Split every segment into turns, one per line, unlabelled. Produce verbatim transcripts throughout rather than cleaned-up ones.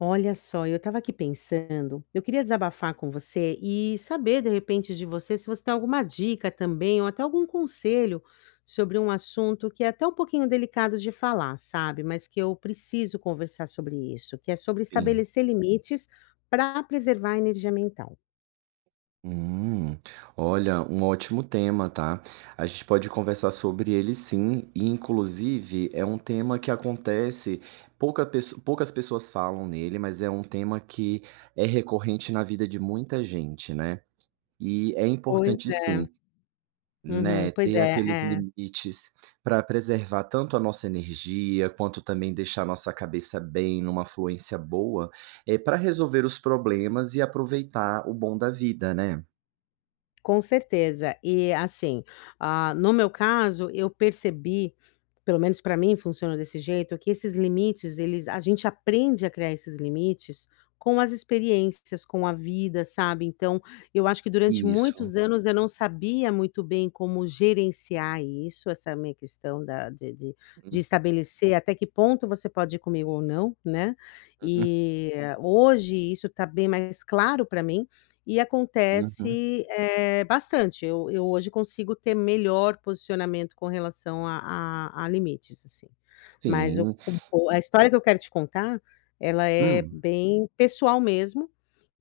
Olha só, eu estava aqui pensando, eu queria desabafar com você e saber, de repente, de você se você tem alguma dica também ou até algum conselho sobre um assunto que é até um pouquinho delicado de falar, sabe? Mas que eu preciso conversar sobre isso, que é sobre
Sim.
estabelecer limites para preservar a energia mental.
Hum, Olha, um ótimo tema, tá? A gente pode conversar sobre ele sim, e inclusive é um tema que acontece, pouca pesso- poucas pessoas falam nele, mas é um tema que é recorrente na vida de muita gente, né? E é
Pois
importante sim,
é. Uhum,
né,
pois
ter
é,
aqueles
é.
limites para preservar tanto a nossa energia, quanto também deixar nossa cabeça bem, numa fluência boa, é para resolver os problemas e aproveitar o bom da vida, né?
Com certeza. E assim, ah, no meu caso, eu percebi, pelo menos para mim funciona desse jeito, que esses limites, eles a gente aprende a criar esses limites com as experiências, com a vida, sabe? Então, eu acho que durante
Isso.
muitos anos eu não sabia muito bem como gerenciar isso, essa minha questão da, de, de, de estabelecer até que ponto você pode ir comigo ou não, né?
Uhum,
E eh, hoje isso está bem mais claro para mim e
uhum.
acontece, eh, bastante. Eu eu hoje consigo ter melhor posicionamento com relação a a a limites, assim. Mas o
Sim.
o a história que eu quero te contar, ela é
Hum,
bem pessoal mesmo,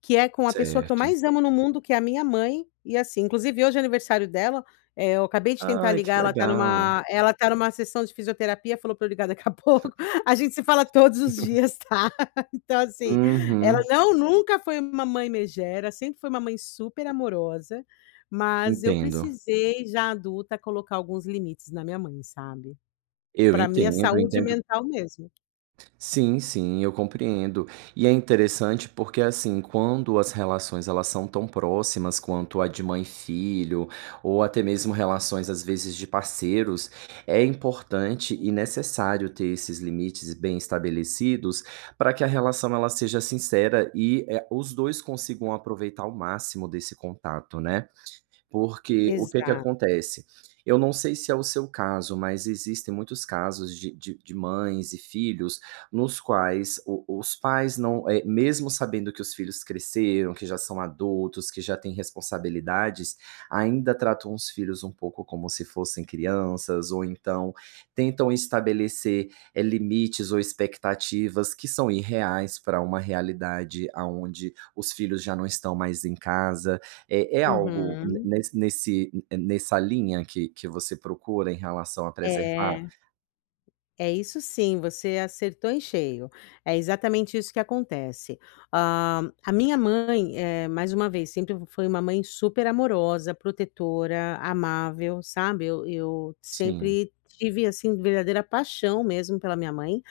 que é com a pessoa que eu
certo.
mais amo no mundo, que é a minha mãe, e assim, inclusive hoje é aniversário dela, eh, eu acabei de tentar
Ai, que
ligar, ela tá
legal.
numa ela tá numa sessão de fisioterapia, falou pra eu ligar daqui a pouco. A gente se fala todos os dias, tá. Então assim, ela
Uhum,
não nunca foi uma mãe megera, sempre foi uma mãe super amorosa, mas eu
entendo.
precisei, já adulta, colocar alguns limites na minha mãe, sabe.
Eu
Pra minha
entendo,
saúde
entendo.
mental mesmo.
Sim, sim, eu compreendo. E é interessante porque, assim, quando as relações elas são tão próximas quanto a de mãe e filho, ou até mesmo relações, às vezes, de parceiros, é importante e necessário ter esses limites bem estabelecidos para que a relação ela seja sincera e eh, os dois consigam aproveitar o máximo desse contato, né? Porque o que que
Exato.
acontece? Eu não sei se é o seu caso, mas existem muitos casos de de de mães e filhos nos quais o os pais não, eh, mesmo sabendo que os filhos cresceram, que já são adultos, que já têm responsabilidades, ainda tratam os filhos um pouco como se fossem crianças, ou então tentam estabelecer, eh, limites ou expectativas que são irreais para uma realidade aonde os filhos já não estão mais em casa. É é algo
Uhum.
nesse nesse nessa linha que que você procura em relação a preservar?
É. É isso sim, você acertou em cheio. É exatamente isso que acontece. Ah, a minha mãe, eh, mais uma vez, sempre foi uma mãe super amorosa, protetora, amável, sabe? Eu, eu
Sim,
sempre tive, assim, verdadeira paixão mesmo pela minha mãe.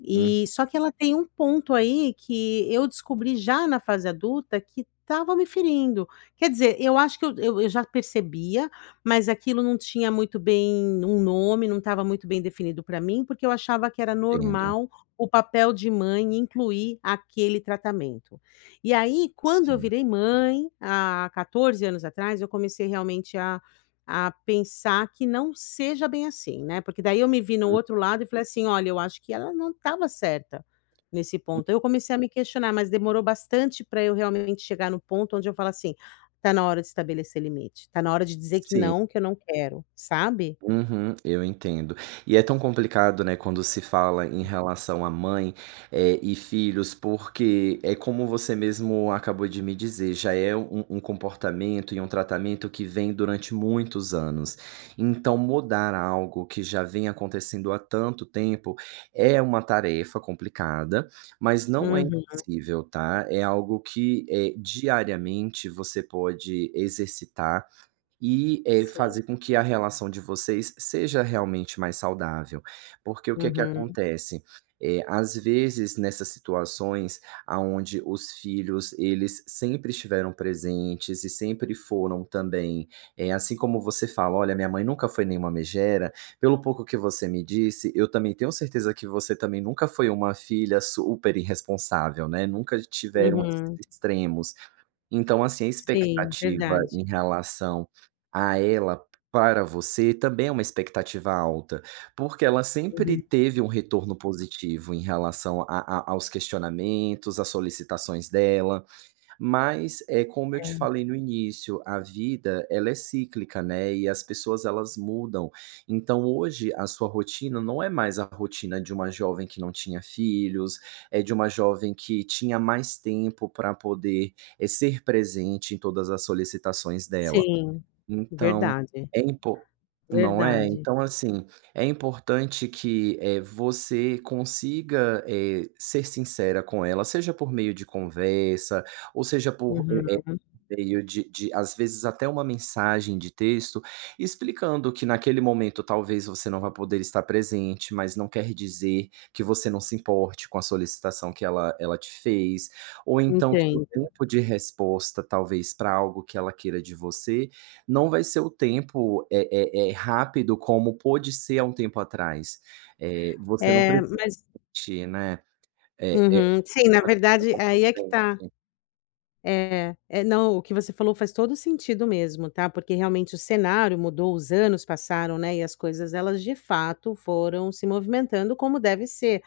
E só que ela tem um ponto aí que eu descobri já na fase adulta que estava me ferindo. Quer dizer, eu acho que eu eu eu já percebia, mas aquilo não tinha muito bem um nome, não estava muito bem definido para mim, porque eu achava que era
entendo.
normal o papel de mãe incluir aquele tratamento. E aí, quando eu
Sim,
virei mãe, há quatorze anos atrás, eu comecei realmente a a pensar que não seja bem assim, né, porque daí eu me vi no
hum,
outro lado e falei assim: "Olha, eu acho que ela não estava certa nesse ponto". Eu comecei a me questionar, mas demorou bastante para eu realmente chegar no ponto onde eu falo assim: "Tá na hora de estabelecer limite, tá na hora de dizer que
sim.
não, que eu não quero", sabe?
Uhum, eu entendo. E é tão complicado, né, quando se fala em relação a mãe, eh, e filhos, porque é como você mesmo acabou de me dizer, já é um, um comportamento e um tratamento que vem durante muitos anos. Então, mudar algo que já vem acontecendo há tanto tempo é uma tarefa complicada, mas não é
Uhum,
impossível, tá? É algo que eh, diariamente você pode exercitar e, eh,
sim,
fazer com que a relação de vocês seja realmente mais saudável. Porque o que é que
uhum,
acontece? Eh, às vezes, nessas situações aonde os filhos, eles sempre estiveram presentes e sempre foram também, eh, assim como você fala: "Olha, minha mãe nunca foi nenhuma megera", pelo pouco que você me disse, eu também tenho certeza que você também nunca foi uma filha super irresponsável, né, nunca tiveram esses
uhum.
extremos. Então, assim, a
Sim,
expectativa
verdade.
em relação a ela para você também é uma expectativa alta, porque ela sempre
Uhum,
teve um retorno positivo em relação a a aos questionamentos, às solicitações dela. Mas, eh, como eu te
é.
falei no início, a vida ela é cíclica, né, e as pessoas elas mudam. Então hoje a sua rotina não é mais a rotina de uma jovem que não tinha filhos, é de uma jovem que tinha mais tempo para poder, eh, ser presente em todas as solicitações dela.
Sim,
Então,
verdade,
é impo não é?
verdade.
Então, assim, é importante que, eh, você consiga, eh, ser sincera com ela, seja por meio de conversa, ou seja por
Uhum,
eh, Meio de de às vezes até uma mensagem de texto, explicando que naquele momento talvez você não vá poder estar presente, mas não quer dizer que você não se importe com a solicitação que ela ela te fez, ou então que o
entendo.
tempo de resposta, talvez para algo que ela queira de você, não vai ser o tempo, é é eh, rápido como pôde ser há um tempo atrás. Eh, você não
É,
precisa
mas
sentir, né. É é,
uhum, sim, na
pode ficar
verdade
como
aí é que
presente.
tá. É, é, não, o que você falou faz todo sentido mesmo, tá? Porque realmente o cenário mudou, os anos passaram, né? E as coisas, elas de fato foram se movimentando como deve ser.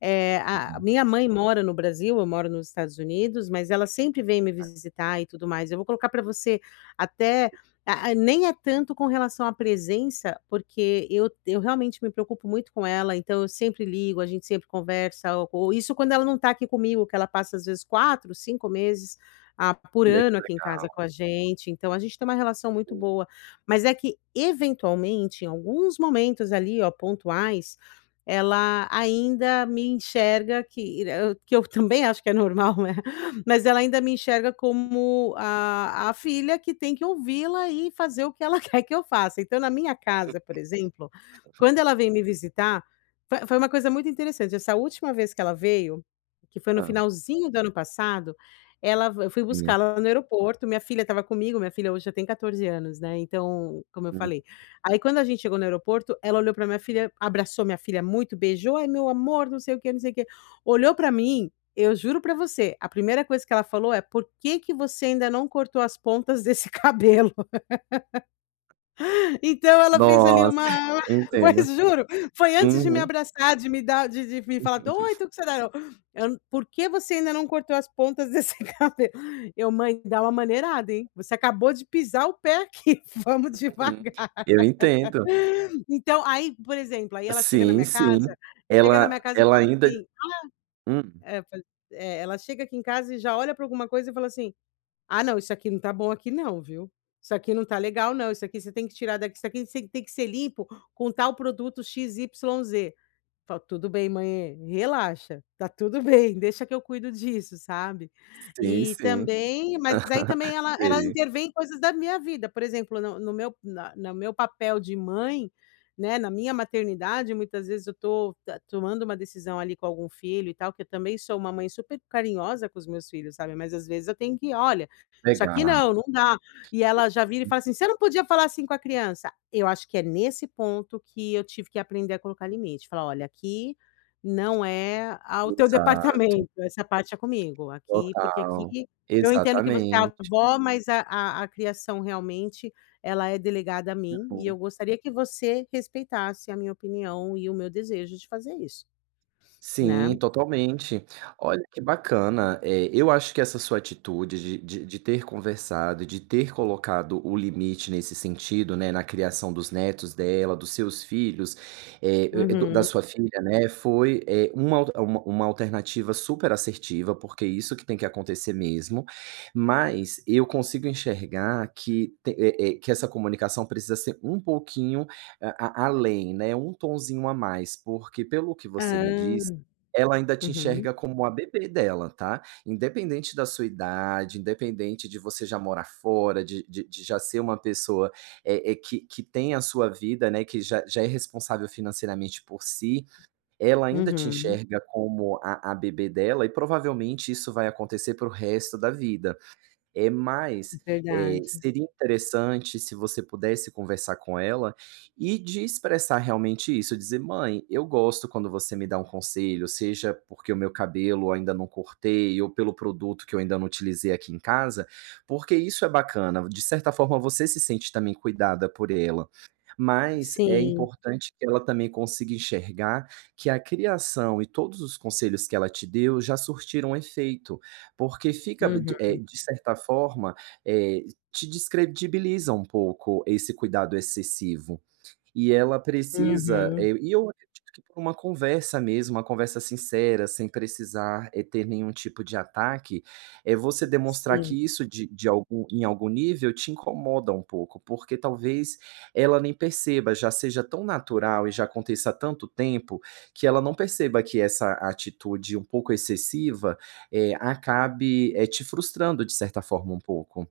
Eh, a a
Uhum.
minha mãe mora no Brasil, eu moro nos Estados Unidos, mas ela sempre vem me visitar e tudo mais. Eu vou colocar para você até a a nem é tanto com relação à presença, porque eu eu realmente me preocupo muito com ela, então eu sempre ligo, a gente sempre conversa, ou ou isso quando ela não está aqui comigo, que ela passa às vezes quatro, cinco meses, ah, por
Olha que
ano aqui em casa com a gente, então a gente tem uma relação muito
legal.
boa. Mas é que eventualmente, em alguns momentos ali, ó, pontuais, ela ainda me enxerga que eu que eu também acho que é normal, né, mas ela ainda me enxerga como a a filha que tem que ouvi-la e fazer o que ela quer que eu faça. Então na minha casa, por exemplo, quando ela vem me visitar, foi foi uma coisa muito interessante, essa última vez que ela veio, que foi no
Hã,
finalzinho do ano passado, ela eu fui
sim.
buscá-la no aeroporto, minha filha estava comigo, minha filha hoje já tem quatorze anos, né, então, como eu
Hum.
falei. Aí quando a gente chegou no aeroporto, ela olhou pra minha filha, abraçou minha filha muito, beijou: "Ai, meu amor, não sei o quê, não sei o quê". Olhou pra mim, eu juro pra você, a primeira coisa que ela falou é: "Por que que você ainda não cortou as pontas desse cabelo?". Então ela fez ali
Nossa,
uma
entendo.
pois juro, foi antes de me
Uhum.
abraçar, de me dar de de me falar: "Oi, tudo que você dá". Eu: "Por que você ainda não cortou as pontas desse cabelo?". Eu: "Mãe, dá uma maneirada, hein, você acabou de pisar o pé aqui, vamos
Uhum.
devagar".
Eu entendo.
Então, aí, por exemplo, aí ela chega na
Sim,
minha casa
sim.
chega na minha
Ela
casa e
ela
fala
ainda
assim
Hum,
é, pois é, ela chega aqui em casa e já olha para alguma coisa e fala assim: "Ah não, isso aqui não tá bom aqui não, viu? Isso aqui não tá legal não, isso aqui você tem que tirar daqui, isso aqui tem tem que ser limpo com tal produto x y z". Falo: "Tudo bem mãe, relaxa, tá tudo bem, deixa que eu cuido disso", sabe.
sim,
E
sim,
também mas aí também ela ela
sei.
intervém em coisas da minha vida, por exemplo, no no meu na no meu papel de mãe, né, na minha maternidade, muitas vezes eu tô ta tomando uma decisão ali com algum filho e tal, que eu também sou uma mãe super carinhosa com os meus filhos, sabe, mas às vezes eu tenho que: "Olha, isso
Legal,
aqui não, não dá". E ela já vira e fala assim: "Você não podia falar assim com a criança". Eu acho que é nesse ponto que eu tive que aprender a colocar limite, falar: "Olha, aqui não é a o teu
exato,
departamento, essa parte é comigo. Aqui porque
total.
aqui eu entendo que você é
Exatamente.
avó, mas a a a criação realmente ela é delegada a mim e
Uhum.
eu gostaria que você respeitasse a minha opinião e o meu desejo de fazer isso", né.
Sim, totalmente. Olha que bacana. É, eu acho que essa sua atitude de de de ter conversado, de ter colocado o limite nesse sentido, né, na criação dos netos dela, dos seus filhos, é e do da
Uhum.
sua filha, né, foi, é uma al uma uma alternativa super assertiva, porque é isso que tem que acontecer mesmo. Mas eu consigo enxergar que te eh eh, que essa comunicação precisa ser um pouquinho a a além, né, um tonzinho a mais, porque pelo que
Hã.
você me disse ela ainda te
Uhum.
enxerga como a bebê dela, tá. Independente da sua idade, independente de você já morar fora, de de de já ser uma pessoa, eh eh, que que tem a sua vida, né, que já já é responsável financeiramente por si, ela ainda te
Uhum.
enxerga como a a bebê dela e provavelmente isso vai acontecer para o resto da vida. É, mas, eh,
Verdade.
seria interessante se você pudesse conversar com ela e de expressar realmente isso, dizer: "Mãe, eu gosto quando você me dá um conselho, seja porque o meu cabelo ainda não cortei ou pelo produto que eu ainda não utilizei aqui em casa, porque isso é bacana". De certa forma, você se sente também cuidada por ela, mas é
Sim.
importante que ela também consiga enxergar que a criação e todos os conselhos que ela te deu já surtiram efeito. Porque fica, de
Uhum.
eh, de certa forma, eh, te descredibiliza um pouco esse cuidado excessivo. E ela precisa, eh,
Uhum.
e eu acredito que por uma conversa mesmo, uma conversa sincera, sem precisar, eh, ter nenhum tipo de ataque, é você demonstrar
Sim.
que isso de de algum em algum nível te incomoda um pouco, porque talvez ela nem perceba, já seja tão natural e já aconteça há tanto tempo, que ela não perceba que essa atitude um pouco excessiva, eh, acabe, eh, te frustrando de certa forma um pouco.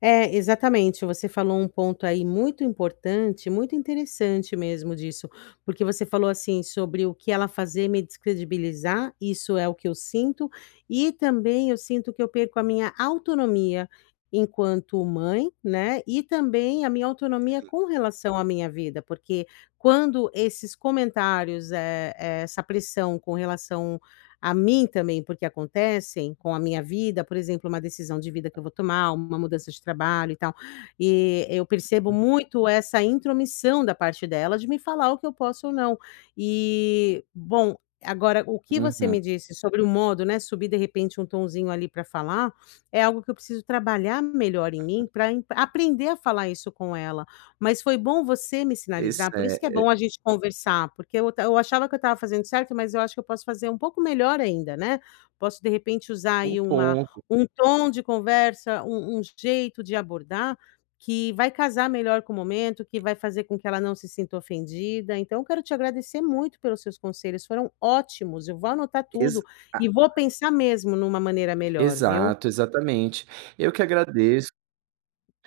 É, exatamente, você falou um ponto aí muito importante, muito interessante mesmo disso, porque você falou assim sobre o que ela fazer me descredibilizar, isso é o que eu sinto, e também eu sinto que eu perco a minha autonomia enquanto mãe, né, e também a minha autonomia com relação à minha vida, porque quando esses comentários, eh eh, essa pressão com relação a mim também, porque acontecem com a minha vida, por exemplo, uma decisão de vida que eu vou tomar, uma mudança de trabalho e tal, e eu percebo muito essa intromissão da parte dela de me falar o que eu posso ou não. E, bom, agora o que você me
Uhum.
disse sobre o modo, né, subir de repente um tonzinho ali para falar, é algo que eu preciso trabalhar melhor em mim para aprender a falar isso com ela. Mas foi bom você me
Esse
sinalizar, por isso que é
é
bom a gente conversar, porque eu ta eu achava que eu estava fazendo certo, mas eu acho que eu posso fazer um pouco melhor ainda, né. Posso de repente usar
um
aí uma
pouco,
um tom de conversa, um um jeito de abordar, que vai casar melhor com o momento, que vai fazer com que ela não se sinta ofendida. Então eu quero te agradecer muito pelos seus conselhos, foram ótimos, eu vou anotar
exa
tudo e vou pensar mesmo numa maneira melhor, viu.
Exato, exatamente. Eu que agradeço,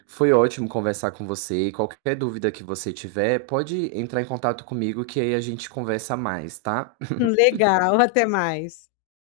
foi ótimo conversar com você e qualquer dúvida que você tiver, pode entrar em contato comigo que aí a gente conversa mais, tá?
Legal, até mais.